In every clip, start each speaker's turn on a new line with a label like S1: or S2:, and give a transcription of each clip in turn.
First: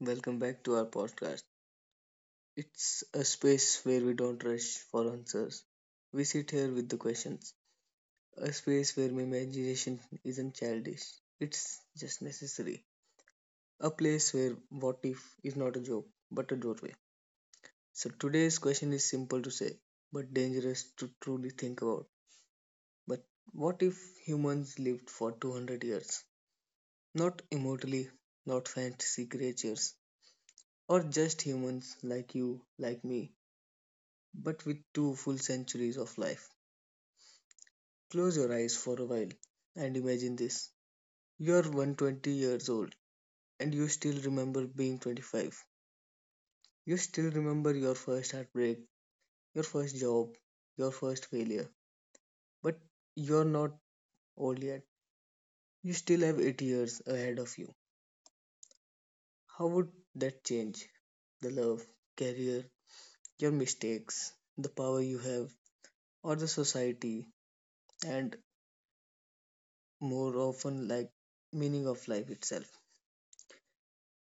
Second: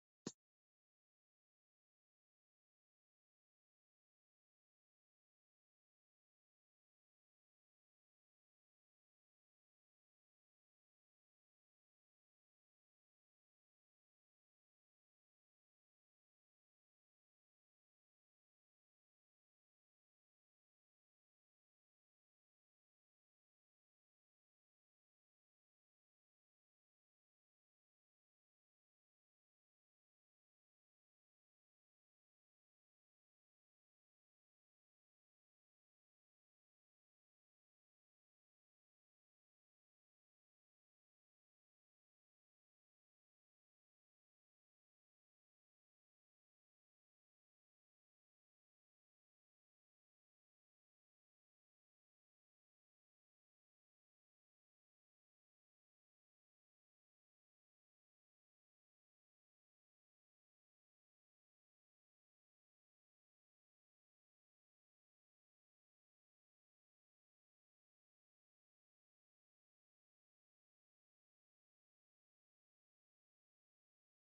S1: Welcome back to our podcast. It's a space where we don't rush for answers. We sit here with the questions. A space where my imagination isn't childish. It's just necessary. A place where what if is not a joke, but a doorway. So today's question is simple to say, but dangerous to truly think about. But What if humans lived for 200 years? Not immortally, not fantasy creatures, or just humans like you, like me, but with two full centuries of life. Close your eyes for a while and imagine this. You're 120 years old and you still remember being 25. You still remember your first heartbreak, your first job, your first failure. But you're not old yet. You still have 80 years ahead of you. How would that change? The love, career, your mistakes, the power you have, or the society, and more often, meaning of life itself.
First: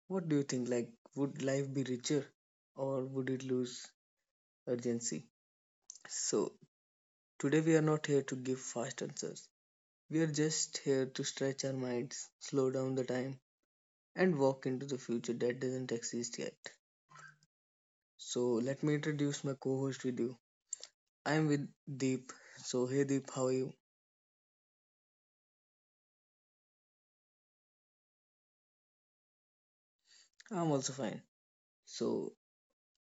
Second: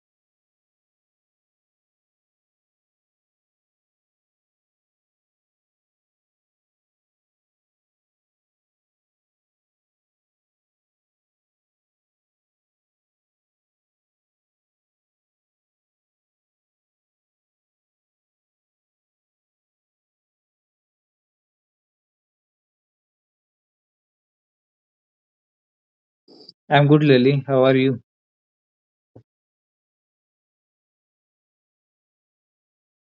S1: What do you think? Would life be richer or would it lose urgency? So, today we are not here to give fast answers. We are just here to stretch our minds, slow down the time, and walk into the future that doesn't exist yet. So, let me introduce my co host with you. I am with Deep. So, hey Deep, how are you?
S2: I'm good, Lily. How are you?
S1: I'm also fine. So,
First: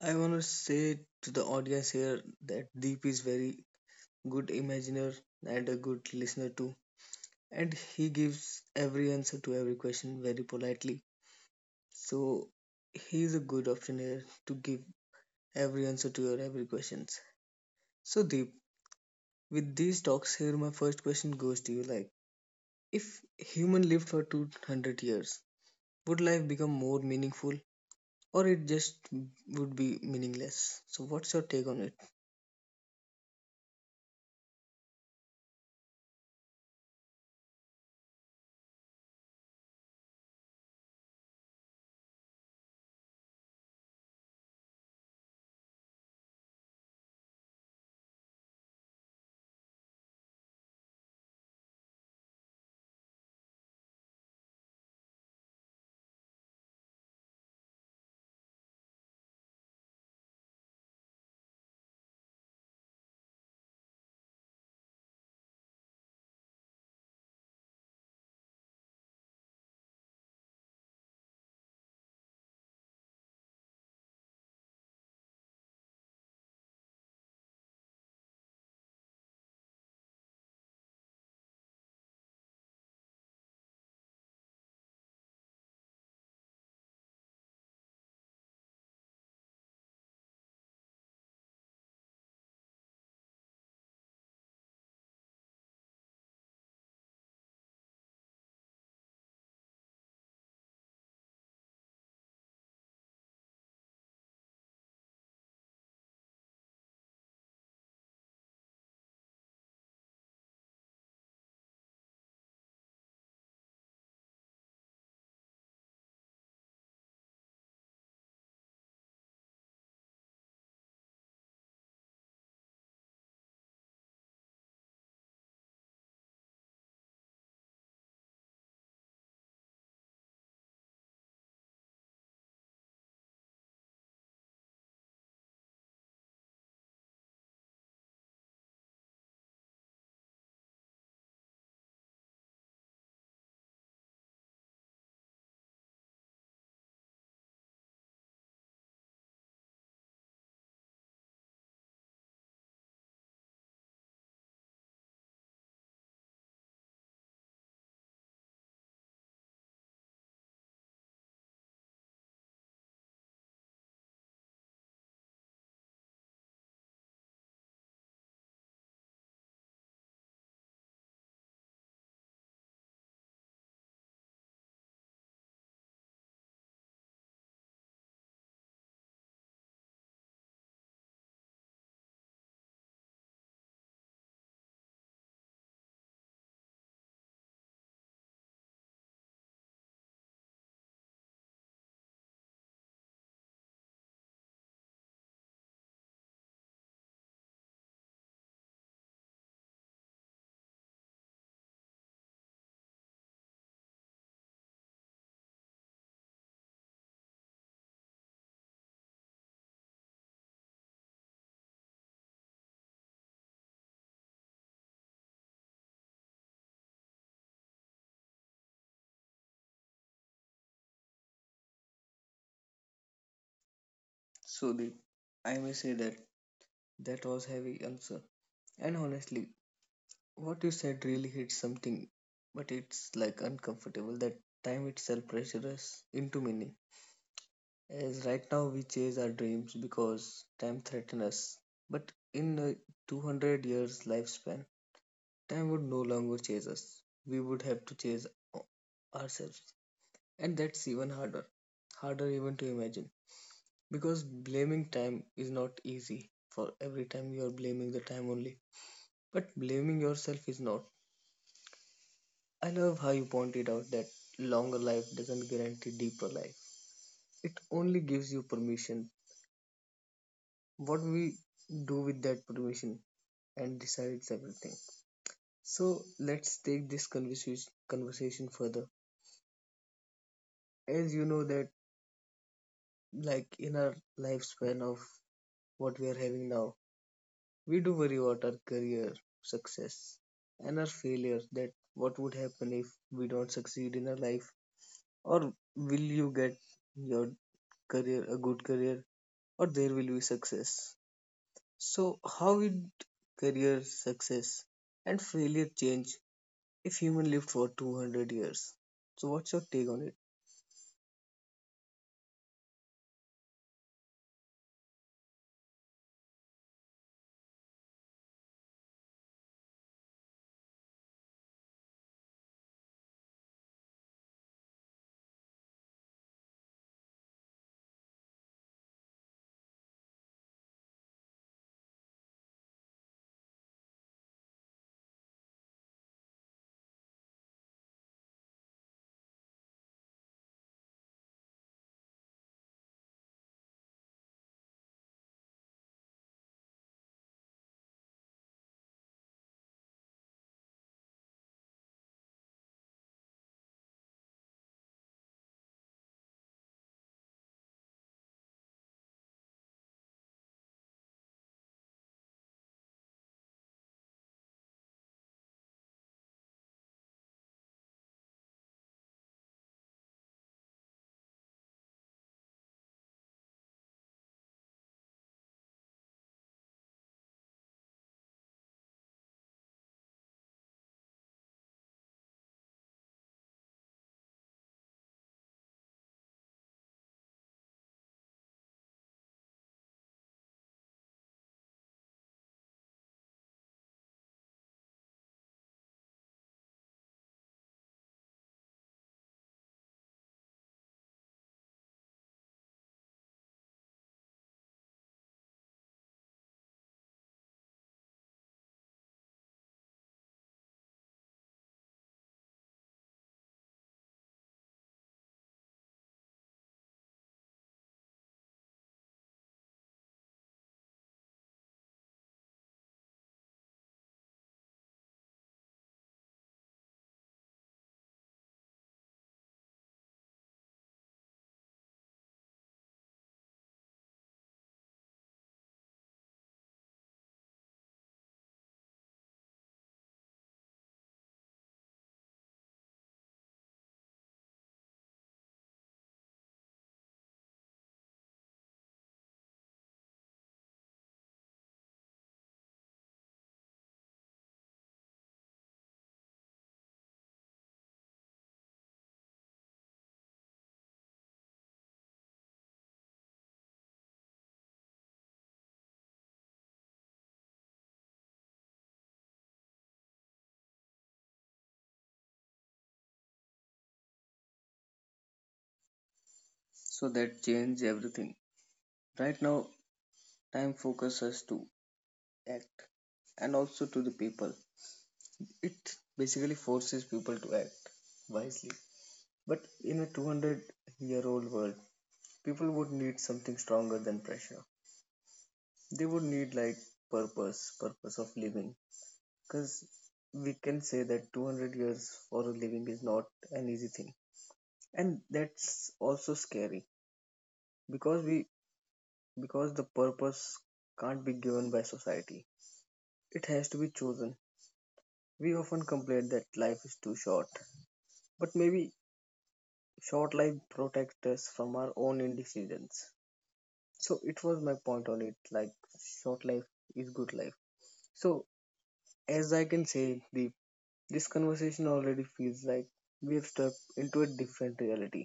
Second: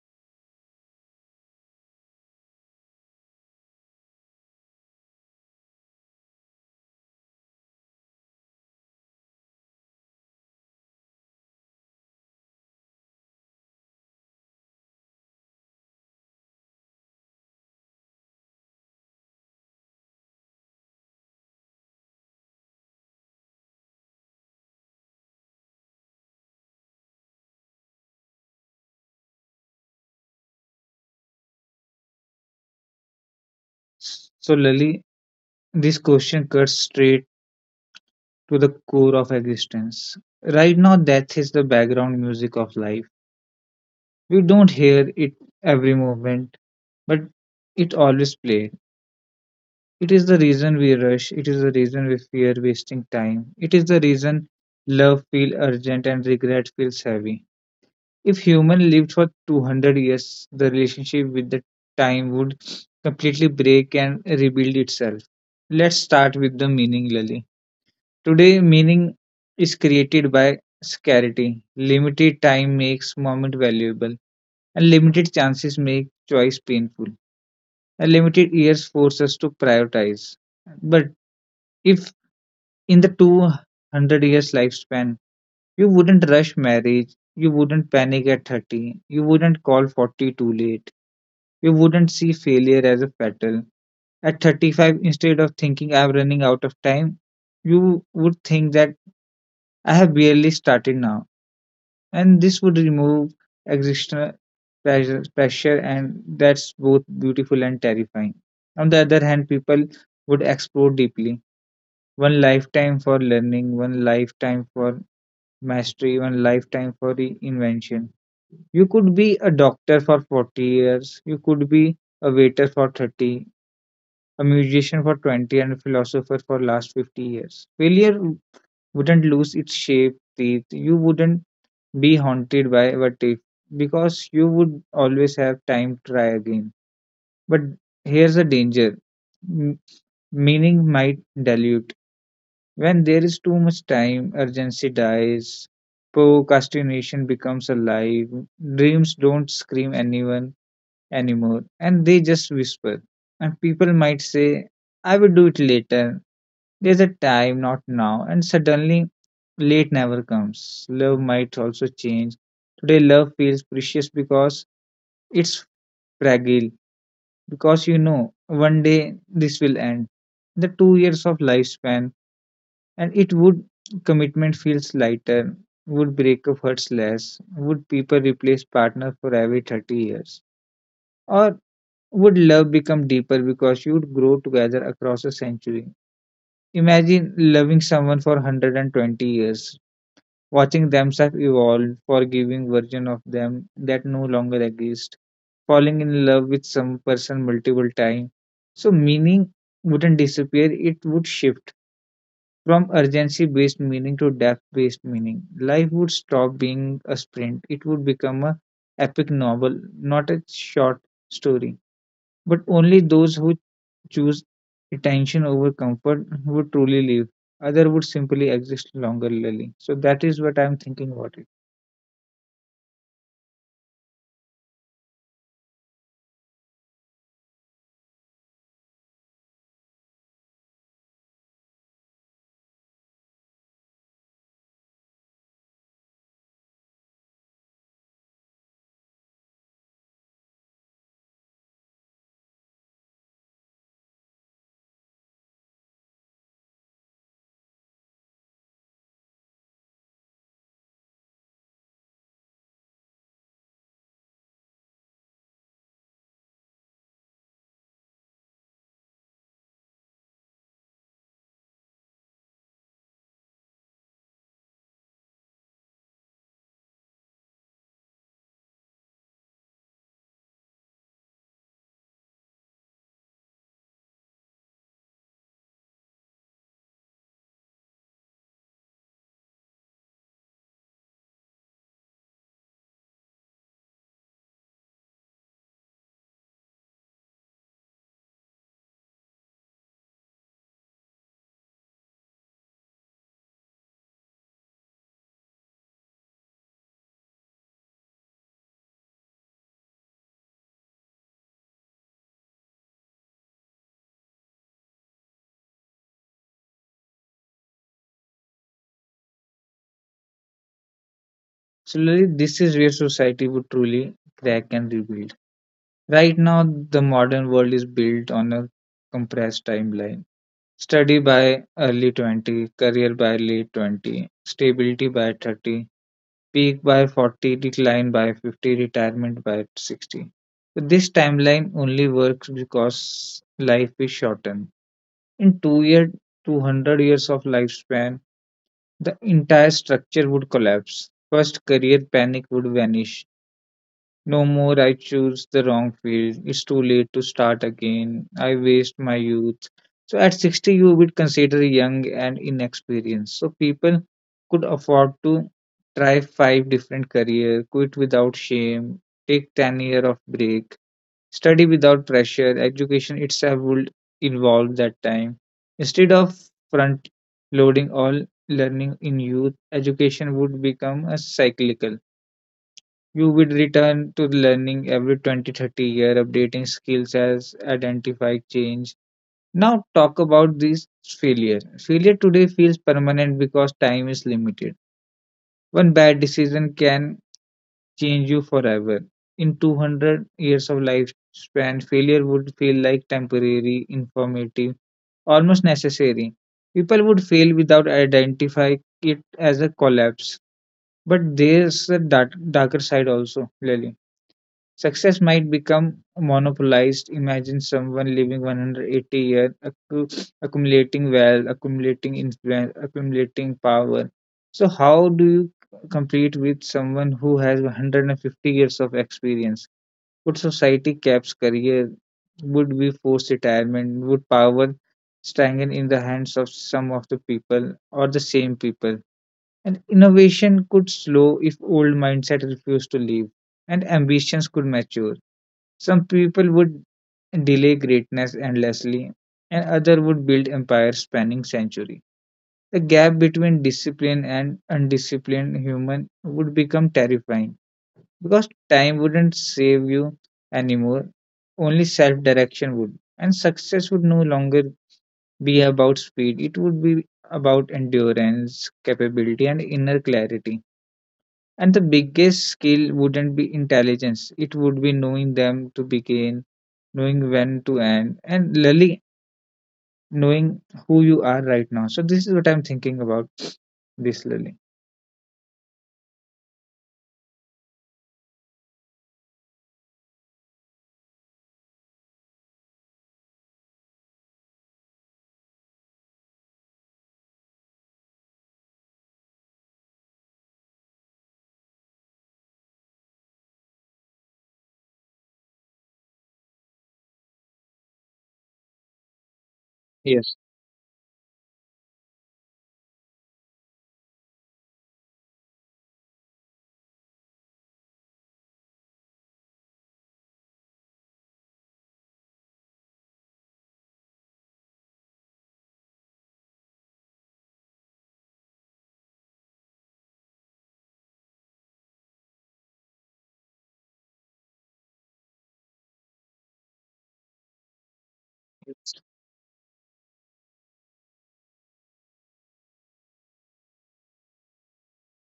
S1: I want to say to the audience here that Deep is very good imaginer and a good listener too, and he gives every answer to every question very politely. So he is a good option here to give every answer to your every questions. So Deep, with these talks here, my first question goes to you, like if human lived for 200 years, would life become more meaningful or it just would be meaningless? So what's your take on it?
S2: So, Lily, this question cuts straight to the core of existence. Right now, death is the background music of life. We don't hear it every moment, but it always plays. It is the reason we rush. It is the reason we fear wasting time. It is the reason love feels urgent and regret feels heavy. If human lived for 200 years, the relationship with the time would completely break and rebuild itself. Let's start with the meaning, Lali. Today, meaning is created by scarcity. Limited time makes moment valuable, and limited chances make choice painful. And limited years force us to prioritize. But if in the 200 years lifespan you wouldn't rush marriage. You wouldn't panic at 30. You wouldn't call 40 too late. You wouldn't see failure as a battle. At 35, instead of thinking I'm running out of time, you would think that I have barely started now. And this would remove existential pressure, and that's both beautiful and terrifying. On the other hand, people would explore deeply. One lifetime for learning, one lifetime for mastery, one lifetime for reinvention. You could be a doctor for 40 years, you could be a waiter for 30, a musician for 20, and a philosopher for last 50 years. Failure wouldn't lose its shape, teeth. You wouldn't be haunted by what if, because you would always have time to try again. But here's the danger. M- Meaning might dilute. When there is too much time, urgency dies, procrastination becomes alive, dreams don't scream anyone anymore and they just whisper, and people might say I will do it later, there's a time not now, and suddenly late never comes. Love might also change. Today love feels precious because it's fragile because you know one day this will end, the 2 years of lifespan, and it would commitment feels lighter, would breakup hurts less, would people replace partner for every 30 years, or would love become deeper because you'd grow together across a century? Imagine loving someone for 120 years, watching themselves evolve, forgiving version of them that no longer exist, falling in love with some person multiple times. So meaning wouldn't disappear, it would shift from urgency based meaning to depth based meaning. Life would stop being a sprint, it would become a epic novel, not a short story. But only those who choose attention over comfort would truly live. Other would simply exist longer, Lily. So that is what I'm thinking about it.
S1: So Deep, I may say that that was heavy answer, and honestly, what you said really hits something, but it's like uncomfortable. That time itself pressures us into meaning. As right now we chase our dreams because time threatens us. But in a 200 years lifespan, time would no longer chase us. We would have to chase o- ourselves. And that's even harder. Harder even to imagine. Because blaming time is not easy. For every time you are blaming the time only. But blaming yourself is not. I love how you pointed out that longer life doesn't guarantee deeper life. It only gives you permission. What we do with that permission and decides everything. So let's take this conversation further. As you know that, like in our lifespan of what we are having now, we do worry about our career, success and our failure, that what would happen if we don't succeed in our life, or will you get your career a good career, or there will be success. So, how would career success and failure change if human lived for 200 years? So, what's your take on it?
S2: So Lily, this is where society would truly crack and rebuild. Right now, the modern world is built on a compressed timeline. Study by early 20, career by late 20, stability by 30, peak by 40, decline by 50, retirement by 60. So this timeline only works because life is shortened. In 2 year, 200 years of lifespan, the entire structure would collapse. First, career panic would vanish. No more I choose the wrong field. It's too late to start again. I waste my youth. So at 60 you would consider young and inexperienced. So people could afford to try five different career, quit without shame, take 10 year of break, study without pressure. Education itself would evolve that time. Instead of front loading all learning in youth, education would become a cyclical. You would return to learning every 20, 30 year, updating skills as identify change. Now, talk about this failure. Failure today feels permanent because time is limited. One bad decision can change you forever. In 200 years of lifespan, failure would feel like temporary, informative, almost necessary. People would fail without identifying it as a collapse. But there's a dark, darker side also, Lily. Success might become monopolized. Imagine someone living 180 years, accumulating wealth, accumulating influence, accumulating power. So, how do you compete with someone who has 150 years of experience? Would society caps career? Would we force retirement? Would power strengthen in the hands of some of the people or the same people? And innovation could slow if old mindset refused to leave and ambitions could mature. Some people would delay greatness endlessly, and other would build empires spanning century. The gap between disciplined and undisciplined human would become terrifying because time wouldn't save you anymore, only self direction would. And success would no longer be about speed, it would be about endurance, capability, and inner clarity. And the biggest skill wouldn't be intelligence, it would be knowing them to begin, knowing when to end, and really knowing who you are right now. So, this is what I'm thinking about this, Lily.
S1: So, that changed everything. Right now, time focuses to act and also to the people. It basically forces people to act wisely. But in a 200-year-old world, people would need something stronger than pressure. They would need like purpose, purpose of living, because
S2: Yes.
S1: we can say that 200 years for a living is not an easy thing, and that's also scary, because we, because the purpose can't be given by society, it has to be chosen. We often complain that life is too short, but maybe short life protects us from our own indecisions. So it was my point on it, like short life is good life. So as I can say, the this conversation already feels like we have stepped into a different reality,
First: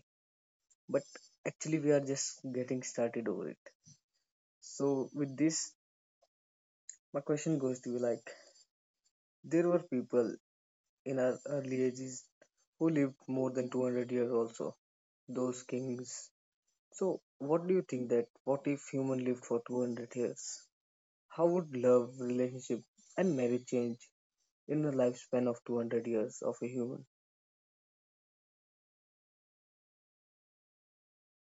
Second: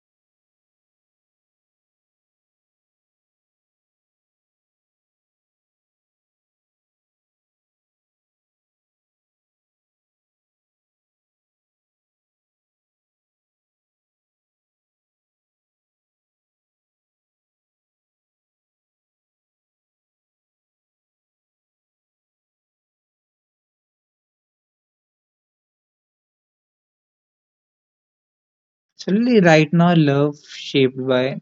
S1: but actually we are just getting started over it. So with this, my question goes to you, like there were people in our early ages who lived more than 200 years also, those kings. So what do you think, that what if human lived for 200 years, how would love relationship and marriage change in the lifespan of 200 years of a human?
S2: So, Lily, right now, love shaped by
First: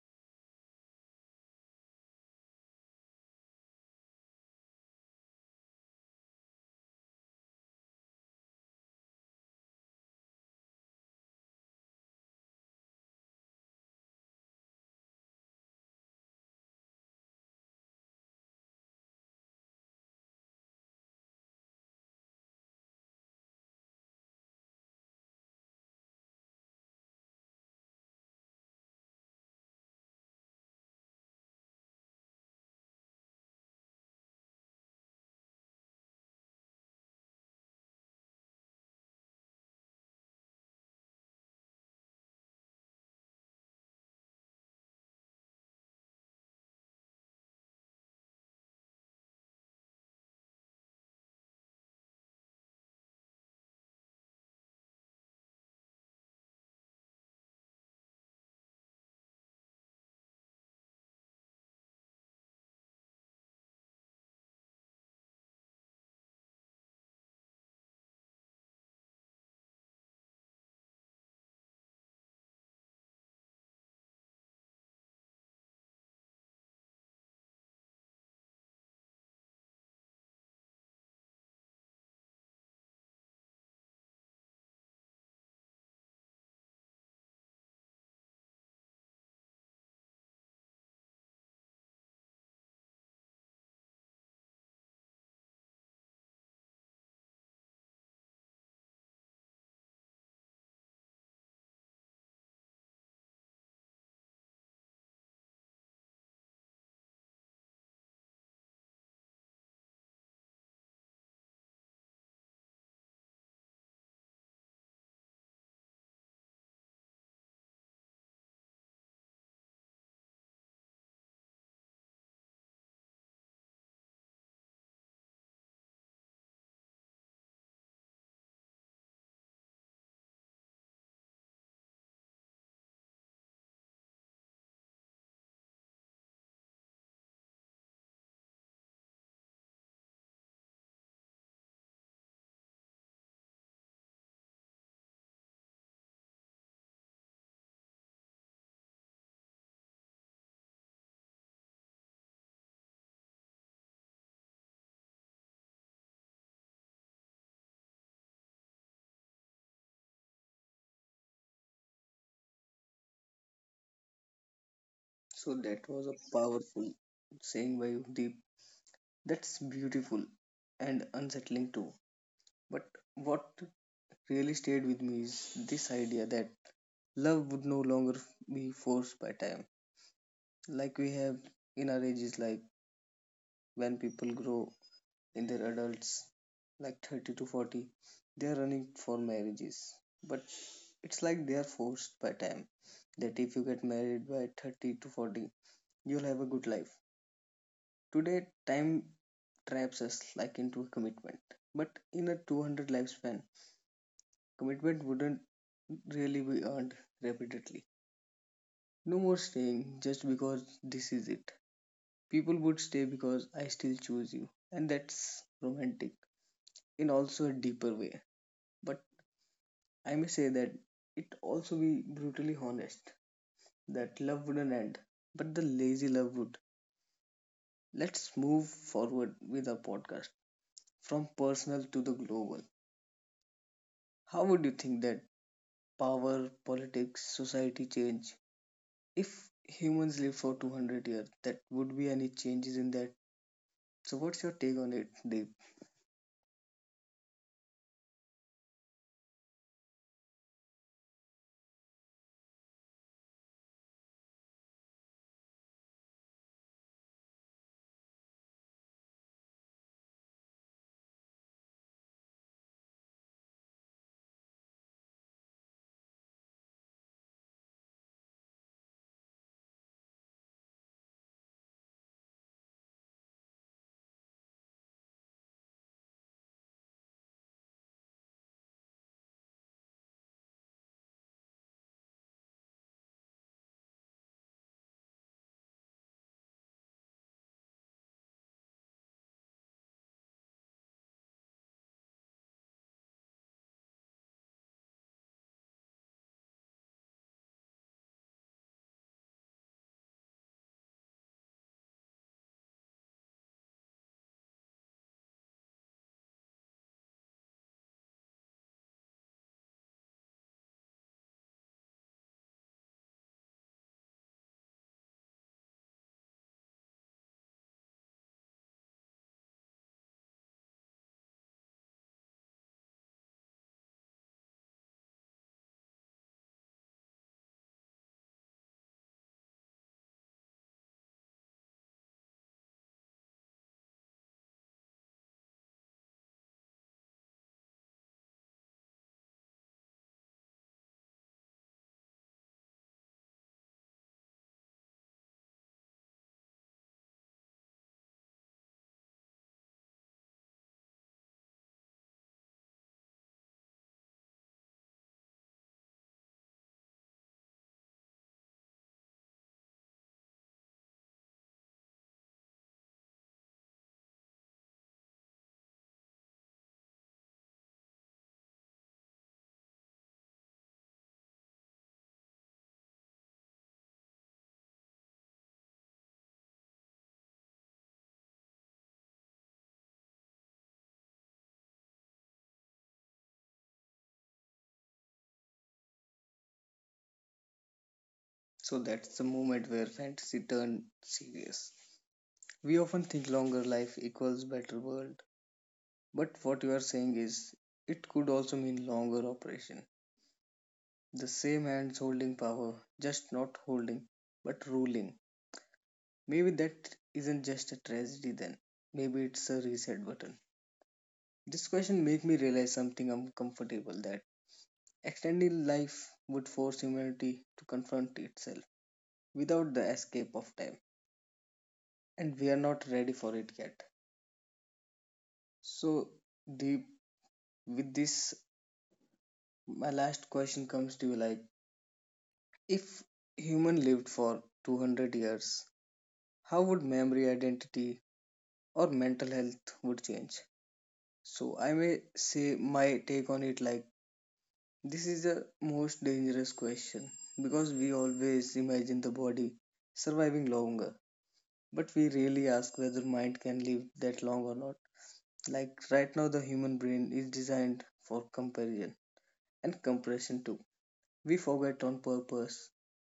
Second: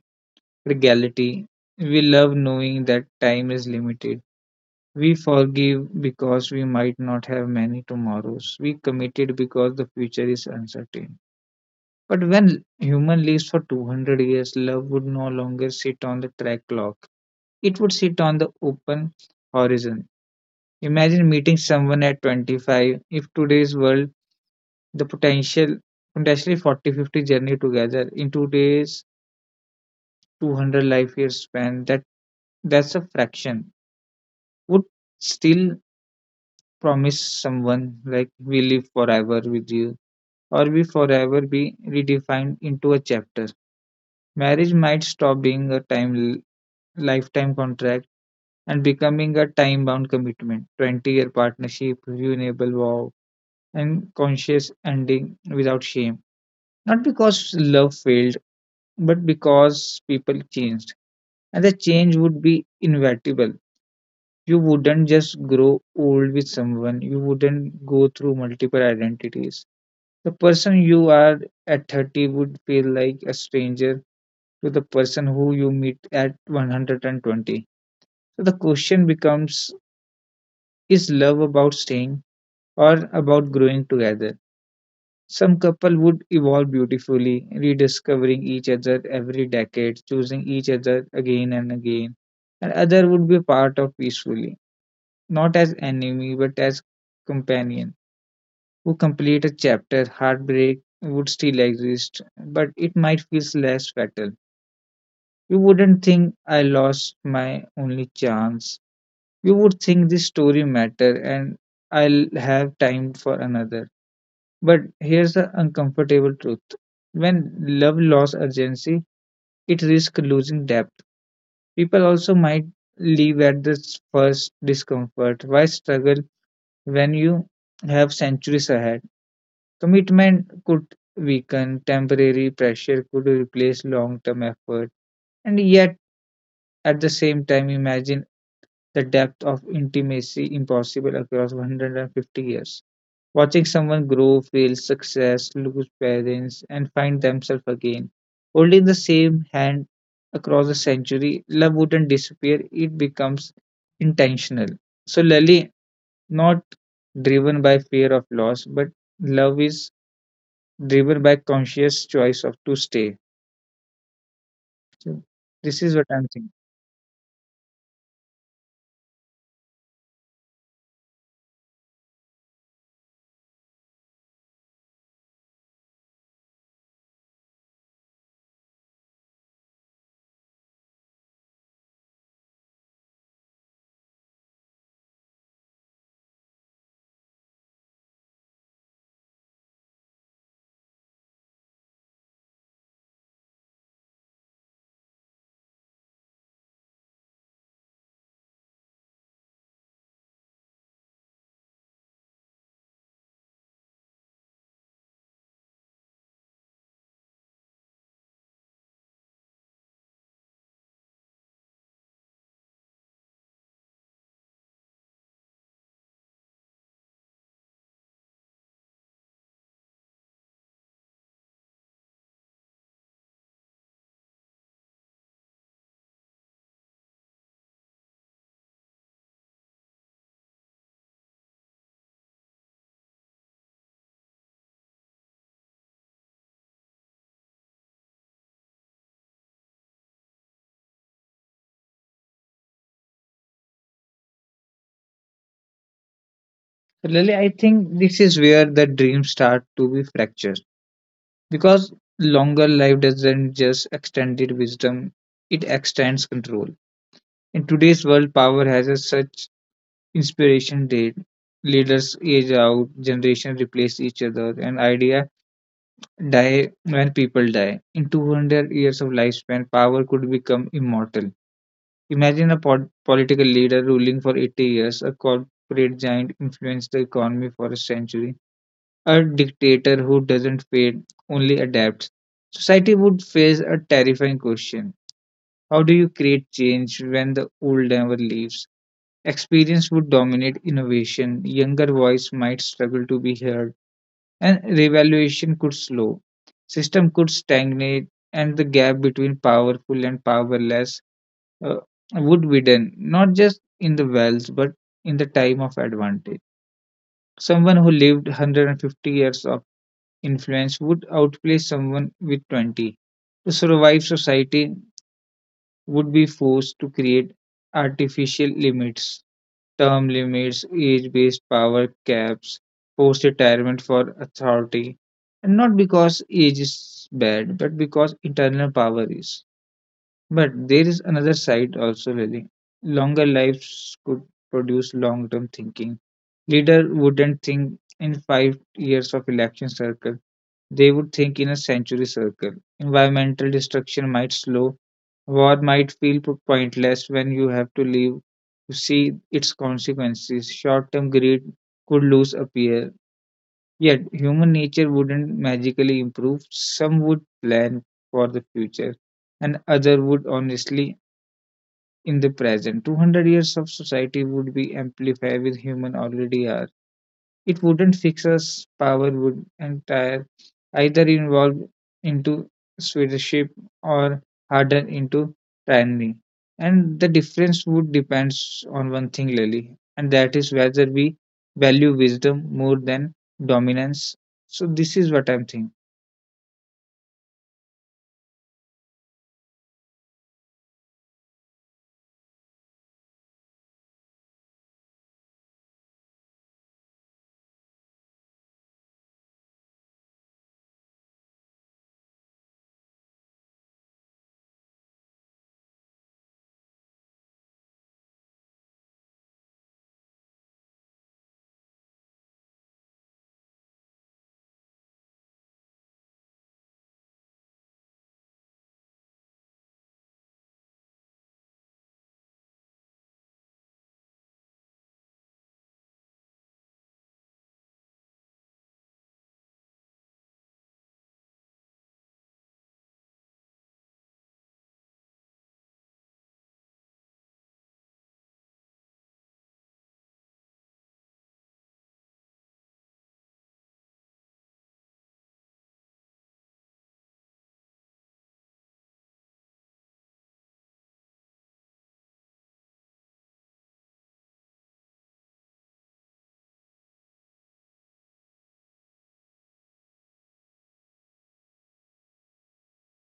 S2: regality. We love knowing that time is limited. We forgive because we might not have many tomorrows. We committed because the future is uncertain. But when human lives for 200 years, love would no longer sit on the track clock. It would sit on the open horizon. Imagine meeting someone at 25. If today's world, the potential, potentially 40-50 journey together in today's 200 life years span, that's a fraction. Would still promise someone like we live forever with you, or we forever be redefined into a chapter. Marriage might stop being a time lifetime contract, and becoming a time bound commitment 20-year partnership, renewable vow, and conscious ending without shame. Not because love failed, but because people changed. And the change would be inevitable. You wouldn't just grow old with someone, you wouldn't go through multiple identities. The person you are at 30 would feel like a stranger to the person who you meet at 120. So the question becomes, is love about staying or about growing together? Some couple would evolve beautifully, rediscovering each other every decade, choosing each other again and again, and other would be a part of peacefully, not as enemy but as companion who complete a chapter. Heartbreak would still exist, but it might feel less fatal. You wouldn't think I lost my only chance. You would think this story matter and I'll have time for another. But here's the uncomfortable truth. When love lost urgency, it risks losing depth. People also might leave at the first discomfort. Why struggle when you have centuries ahead? Commitment could weaken, temporary pressure could replace long term effort. And yet, at the same time, imagine the depth of intimacy impossible across 150 years. Watching someone grow, fail, success, lose parents, and find themselves again. Holding the same hand across a century, love wouldn't disappear, it becomes intentional. So, Lali, not driven by fear of loss, but love is driven by conscious choice of to stay. So,
S1: So
S2: this
S1: that
S2: is
S1: was
S2: what
S1: a
S2: I'm thinking.
S1: powerful saying by you, Deep. That's beautiful and unsettling too. But what really stayed with me is this idea that love would no longer be forced by time. Like we have in our ages, like when people grow in their adults, like 30 to 40, they are running for marriages. But it's like they are forced by time. That if you get married by 30 to 40, you'll have a good life. Today, time traps us like into a commitment. But in a 200 lifespan, commitment wouldn't really be earned repeatedly. No more staying just because this is it. People would stay because I still choose you. And that's romantic in also a deeper way. But I may say that it also be brutally honest, that love wouldn't end, but the lazy love would. Let's move forward with our podcast from personal to the global. How would you think that power, politics, society change? If humans live for 200 years, that would be any changes in that. So, what's your take on it, Deep?
S2: So, Lali, I think this is where the dreams start to be fractured because longer life doesn't just extend its wisdom, it extends control. In today's world, power has a such inspiration date. Leaders age out, generations replace each other, and idea die when people die. In 200 years of lifespan, power could become immortal. Imagine a political leader ruling for 80 years, a corporate giant influenced the economy for a century, a dictator who doesn't fade, only adapts. Society would face a terrifying question. How do you create change when the old never leaves? Experience would dominate innovation, younger voice might struggle to be heard, and revaluation could slow. System could stagnate, and the gap between powerful and powerless uh, would widen, not just in the wealth, but in the time of advantage. Someone who lived 150 years of influence would outplay someone with 20. To survive, society would be forced to create artificial limits. Term limits, age-based power caps, post-retirement for authority, and not because age is bad, but because internal power is. But there is another side also, Lily. Longer lives could produce long-term thinking. Leader wouldn't think in 5 years of election circle, they would think in a century circle. Environmental destruction might slow, war might feel pointless when you have to leave to see its consequences. Short term greed could lose appeal. Yet human nature wouldn't magically improve. Some would plan for the future and other would honestly in the present. 200 years of society would be amplified with human already are. It wouldn't fix us, power would entire either involve into stewardship or harden into tyranny. And the difference would depends on one thing, Lily, and that is whether we value wisdom more than dominance. So this is what I'm thinking.
S1: So that's the moment where fantasy turned serious. We often think longer life equals better world, but what you are saying is it could also mean longer operation. The same hands holding power, just not holding, but ruling. Maybe that isn't just a tragedy then. Maybe it's a reset button. This question made me realize something uncomfortable, that extending life would force humanity to confront itself without the escape of time. And we are not ready for it yet. So, the with this, my last question comes to you, like, if human lived for 200 years, how would memory, identity, or mental health would change? So, I may say my take on it, like, this is the most dangerous question because we always imagine the body surviving longer, but we really ask whether mind can live that long or not. Like right now, the human brain is designed for comparison and compression too. We forget on purpose,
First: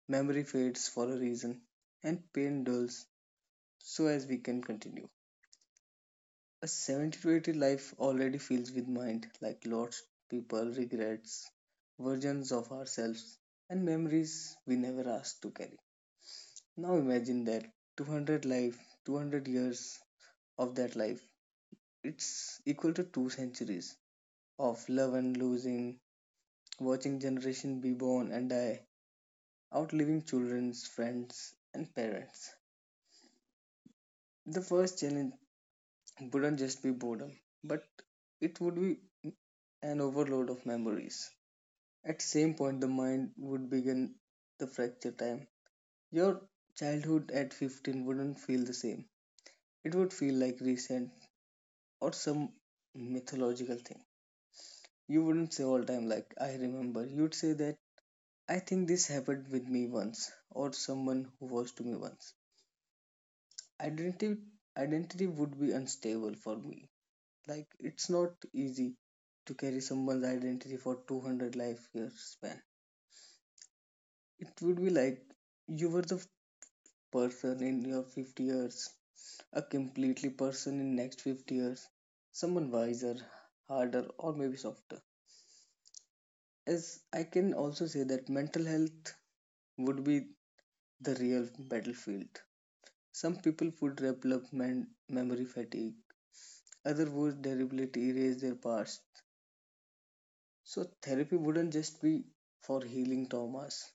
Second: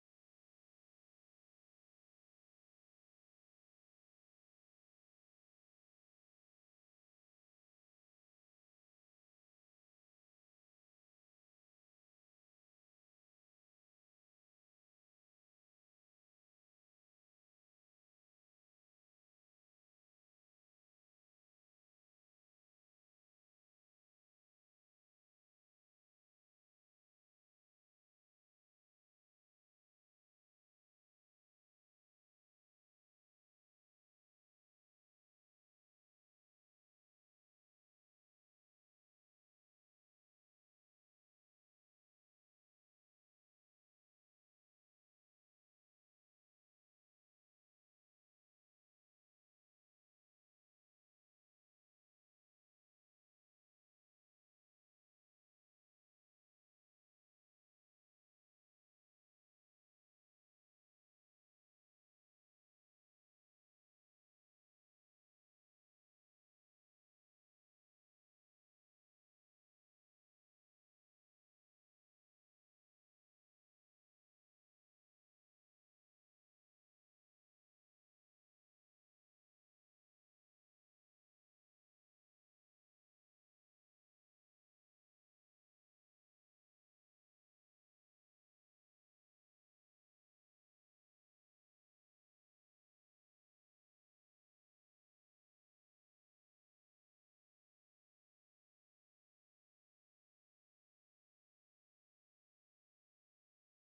S1: memory fades for a reason, and pain dulls so as we can continue. A 70 to 80 life already fills with mind, like lots people, regrets, versions of ourselves, and memories we never asked to carry. Now imagine that 200 life, 200 years of that life, it's equal to two centuries of love and losing, watching generation be born and die, outliving children's friends and parents. The first challenge wouldn't just be boredom, but it would be an overload of memories. At same point, the mind would begin the fracture time. Your childhood at 15 wouldn't feel the same. It would feel like recent or some mythological thing. You wouldn't say all time like I remember. You'd say that I think this happened with me once, or someone who was to me once. Identity identity would be unstable for me. Like it's not easy to carry someone's identity for 200 life years span. It would be like you were the person in your 50 years, a completely person in next 50 years, someone wiser, harder or maybe softer. As I can also say that mental health would be the real battlefield. Some people would develop memory fatigue, others would deliberately erase their past. So therapy wouldn't just be for healing traumas.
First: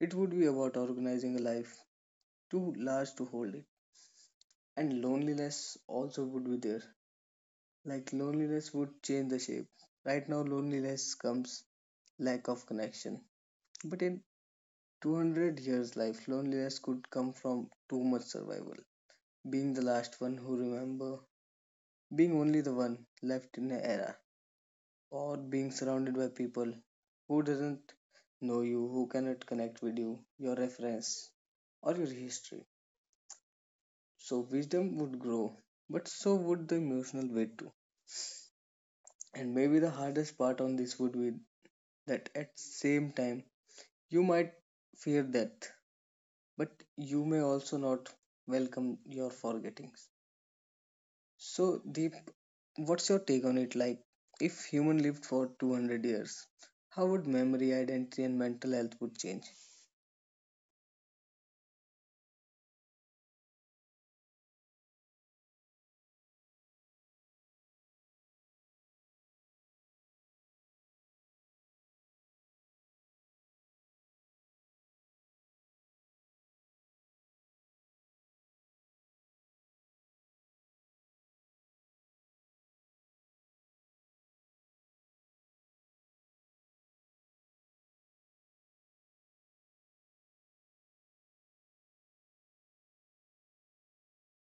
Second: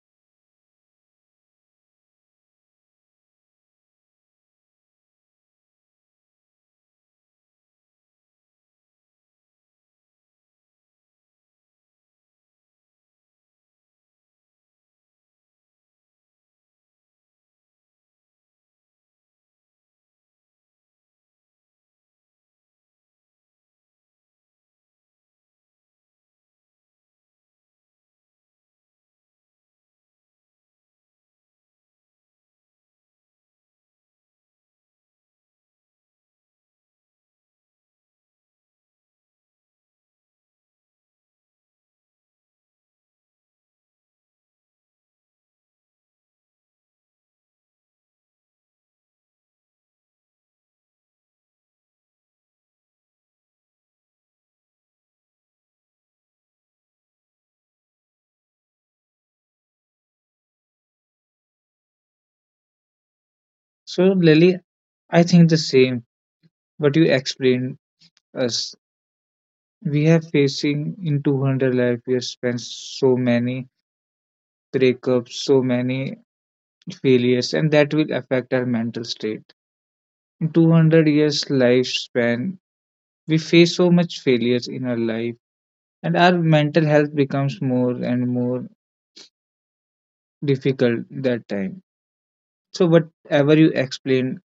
S1: It would be about organizing a life too large to hold it. And loneliness also would be there. Like loneliness would change the shape. Right now loneliness comes lack of connection. But in 200 years life, loneliness could come from too much survival. Being the last one who remember, being only the one left in an era, or being surrounded by people who doesn't know you, who cannot connect with you, your reference or your history. So wisdom would grow, but so would the emotional weight too. And maybe the hardest part on this would be that at same time you might fear death, but you may also not welcome your forgettings. So Deep, what's your take on it? Like if human lived for 200 years, how would memory, identity and mental health would change?
S2: So Lily, I think the same. What you explained us, we have facing in 200 life years spans so many breakups, so many failures and that will affect our mental state. In 200 years lifespan, we face so much failures in our life and our mental health becomes more and more difficult that time. So whatever you explain,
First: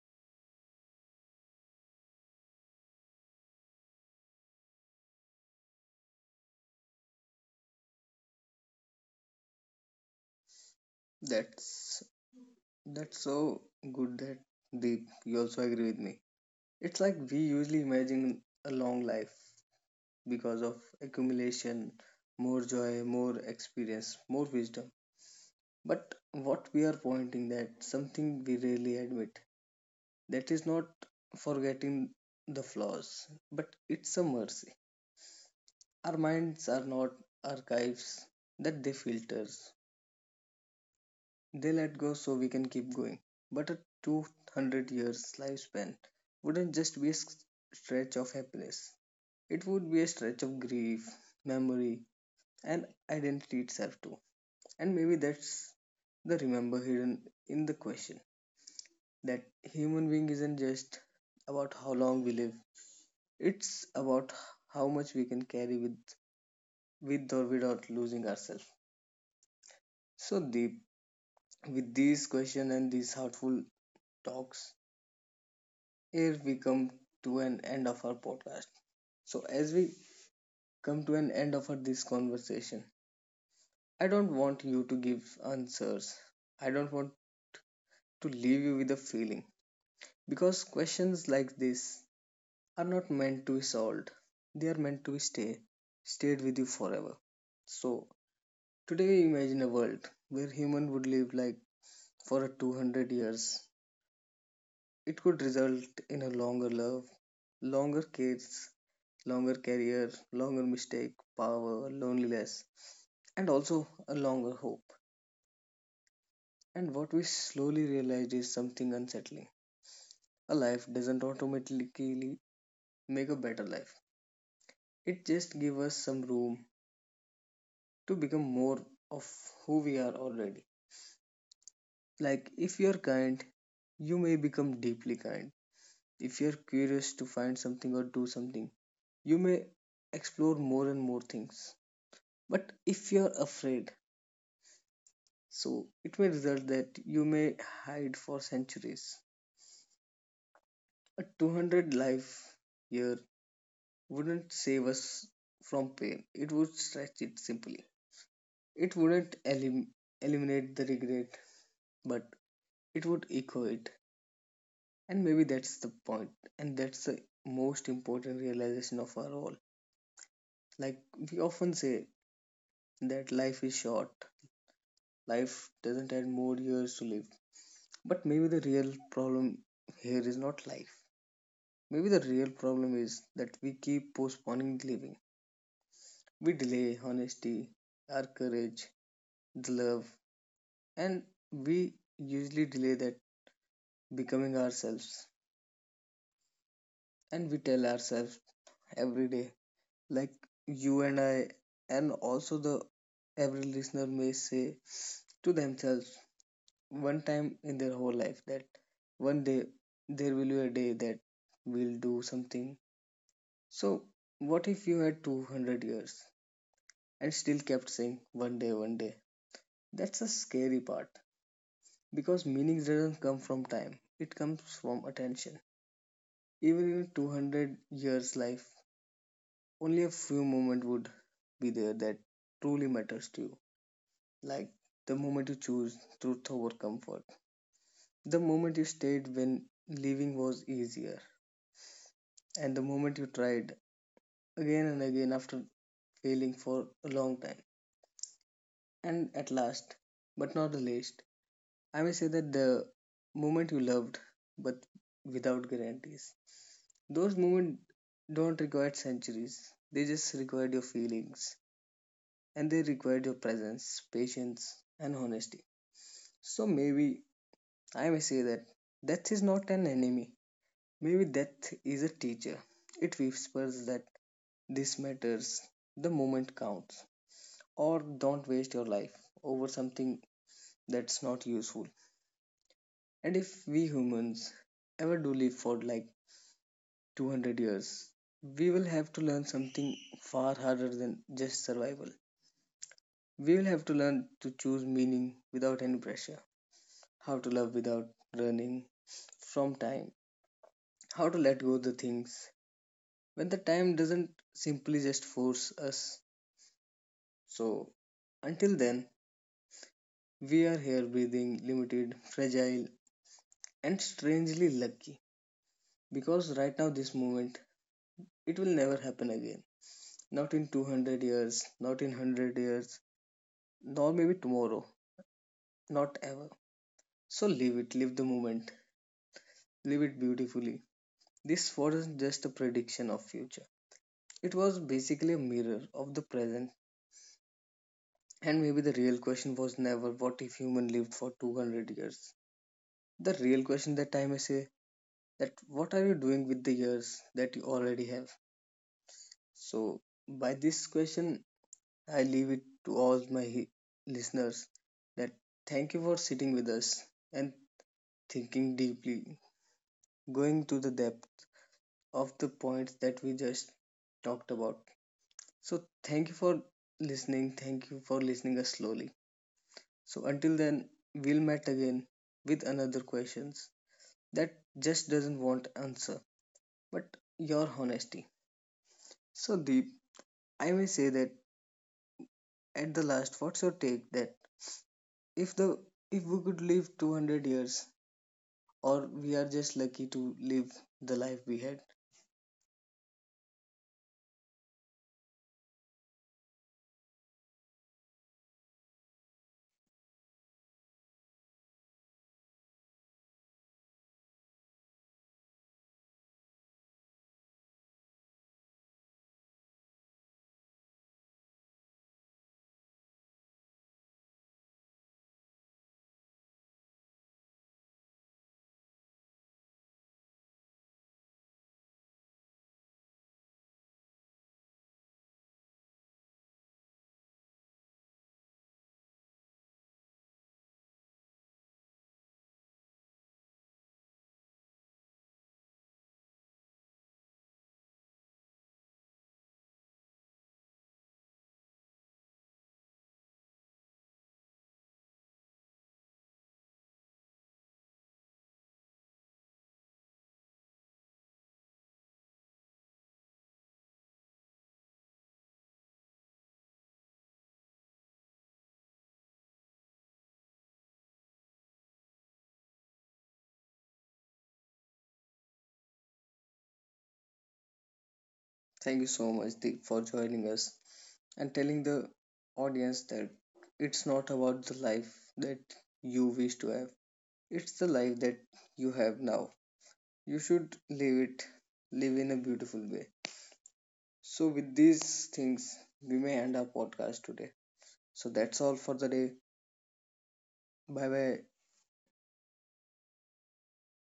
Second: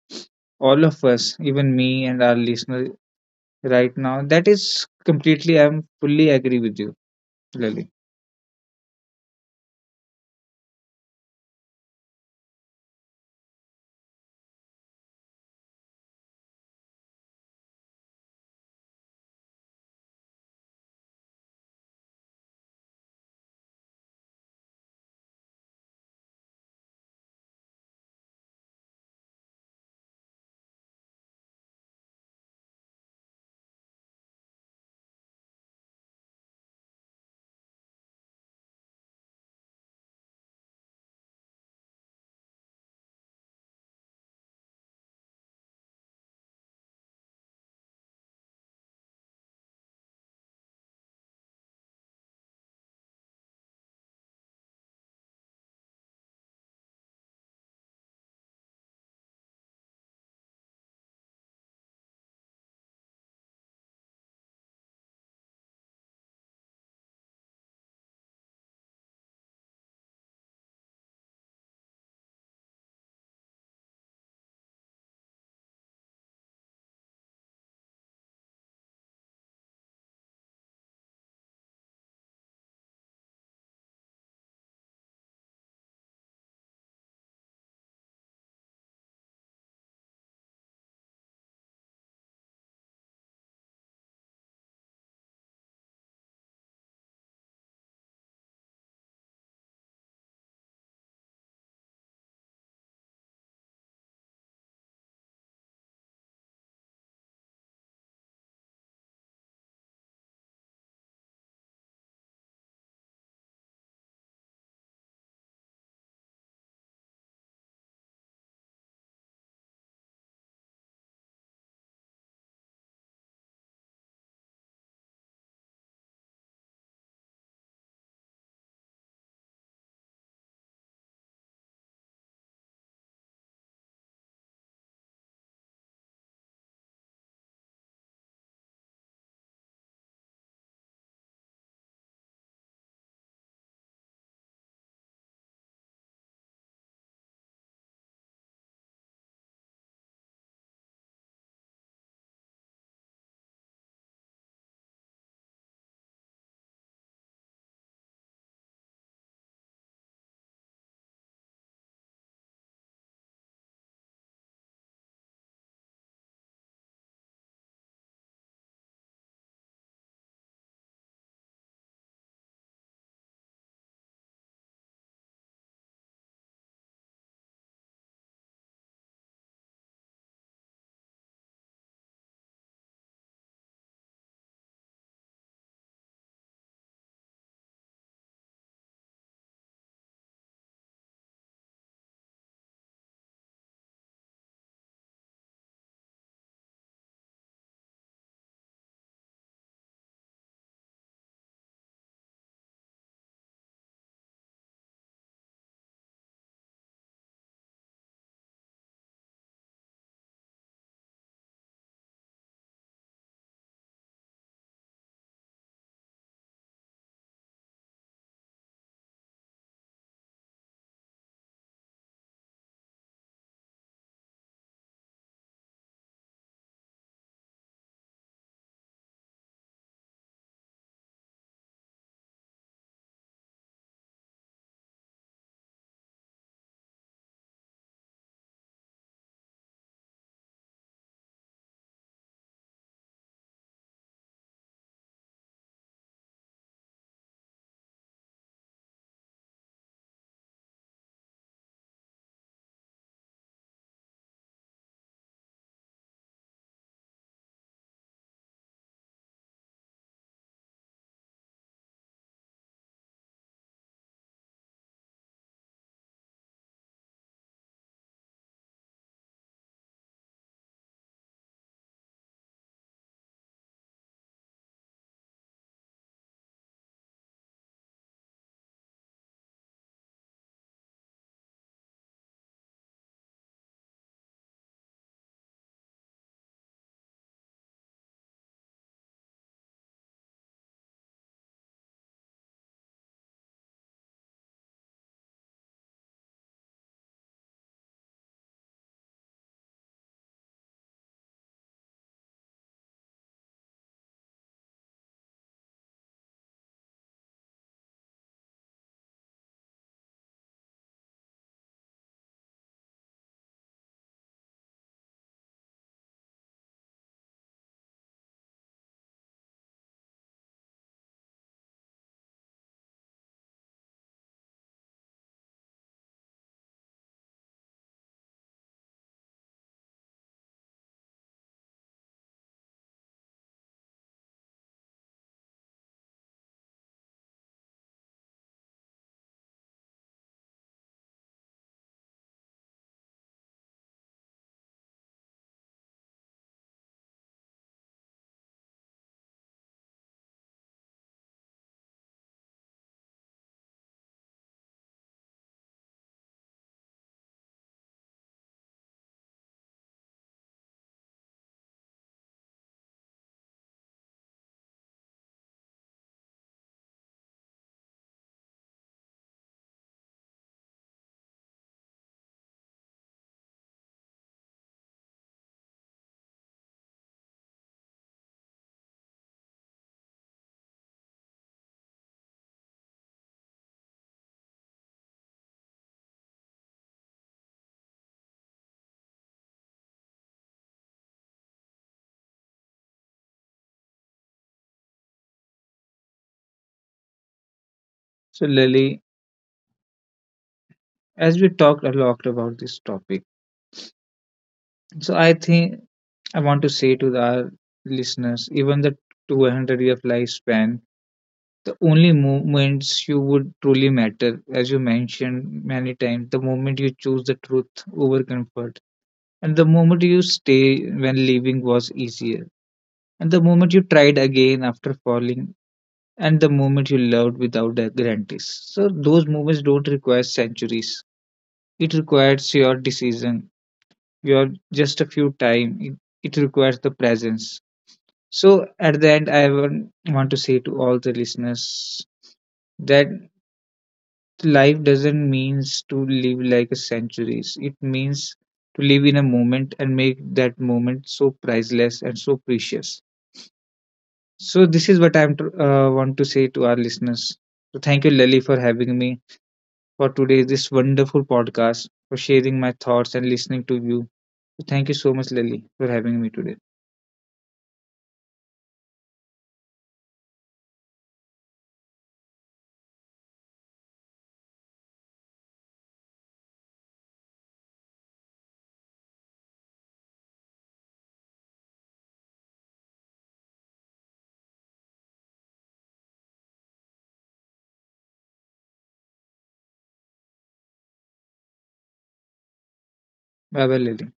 S2: all of us, even me and our listener right now, that is completely I'm fully agree with you, Lily.
S1: That's that's so good that Deep, you also agree with me. It's like we usually imagine a long life because of accumulation, more joy, more experience, more wisdom. But what we are pointing that something we rarely admit. That is not forgetting the flaws, but it's a mercy. Our minds are not archives, that they filter. They let go so we can keep going. But a 200 years lifespan wouldn't just be a stretch of happiness, it would be a stretch of grief, memory, and identity itself, too. And maybe that's the remember hidden in the question, that human being isn't just about how long we live, it's about how much we can carry with or without losing ourselves. So, Deep, with these questions and these heartful talks, here we come to an end of our podcast. So, as we come to an end of this conversation, I don't want you to give answers. I don't want to leave you with a feeling because questions like this are not meant to be solved. They are meant to stayed with you forever. So, today imagine a world where human would live like for a 200 years. It could result in a longer love, longer cares, longer career, longer mistake, power, loneliness, and also a longer hope. And what we slowly realize is something unsettling. A life doesn't automatically make a better life. It just gives us some room to become more of who we are already. Like if you're kind, you may become deeply kind. If you're curious to find something or do something, you may explore more and more things. But if you're afraid, so it may result that you may hide for centuries. A 200 life year wouldn't save us from pain, it would stretch it simply. It wouldn't eliminate the regret, but it would echo it. And maybe that's the point, and that's the most important realization of our all. Like we often say that life is short, life doesn't have more years to live. But maybe the real problem here is not life. Maybe the real problem is that we keep postponing living. We delay honesty, our courage, the love, and we usually delay that becoming ourselves. And we tell ourselves every day, like you and I, and also the every listener may say to themselves one time in their whole life that one day there will be a day that we'll do something. So, what if you had 200 years and still kept saying one day, one day? That's the scary part because meaning doesn't come from time, it comes from attention. Even in a 200 years life, only a few moments would be there that truly matters to you. Like the moment you choose truth over comfort, the moment you stayed when living was easier, and the moment you tried again and again after failing for a long time. And at last, but not the least, I may say that the moment you loved, but without guarantees. Those moments don't require centuries, they just require your feelings and they require your presence, patience, and honesty. So maybe I may say that death is not an enemy, maybe death is a teacher. It whispers that this matters, the moment counts, or don't waste your life over something that's not useful. And if we humans ever do live for like 200 years, we will have to learn something far harder than just survival. We will have to learn to choose meaning without any pressure, how to love without running from time, how to let go of the things when the time doesn't simply just force us. So, until then, we are here breathing, limited, fragile, and strangely lucky because right now, this moment, it will never happen again. Not in 200 years, not in 100 years, nor maybe tomorrow, not ever. So live it, live the moment, live it beautifully. This wasn't just a prediction of future. It was basically a mirror of the present. And maybe the real question was never what if human lived for 200 years. The real question that time is say that what are you doing with the years that you already have? So by this question, I leave it to all my listeners that thank you for sitting with us and thinking deeply, going to the depth of the points that we just talked about. So thank you for listening. Thank you for listening us slowly. So until then, we'll meet again with another questions that just doesn't want answer, but your honesty. So Deep, I may say that at the last, what's your take that if the if we could live 200 years or we are just lucky to live the life we had.
S2: So Lily, as we talked a lot about this topic, so I think I want to say to our listeners, even the 200-year lifespan the only moments you would truly matter, as you mentioned many times, the moment you choose the truth over comfort, and the moment you stay when leaving was easier, and the moment you tried again after falling, and the moment you loved without the guarantees. So those moments don't require centuries. It requires your decision, your just a few time. It requires the presence. So at the end, I want to say to all the listeners that life doesn't means to live like a centuries. It means to live in a moment and make that moment so priceless and so precious. So this is what I am want to say to our listeners. So thank you, Lily, for having me for today this wonderful podcast, for sharing my thoughts and listening to you. So thank you so much, Lily, for having me today.
S1: Thank you so much Deep for joining us, and telling the audience that it's not about the life that you wish to have, it's the life that you have now. You should live it, live in a beautiful way. So, with these things, we may end our podcast today. So, that's all for the day. Bye bye.
S2: Bye bye, Lily.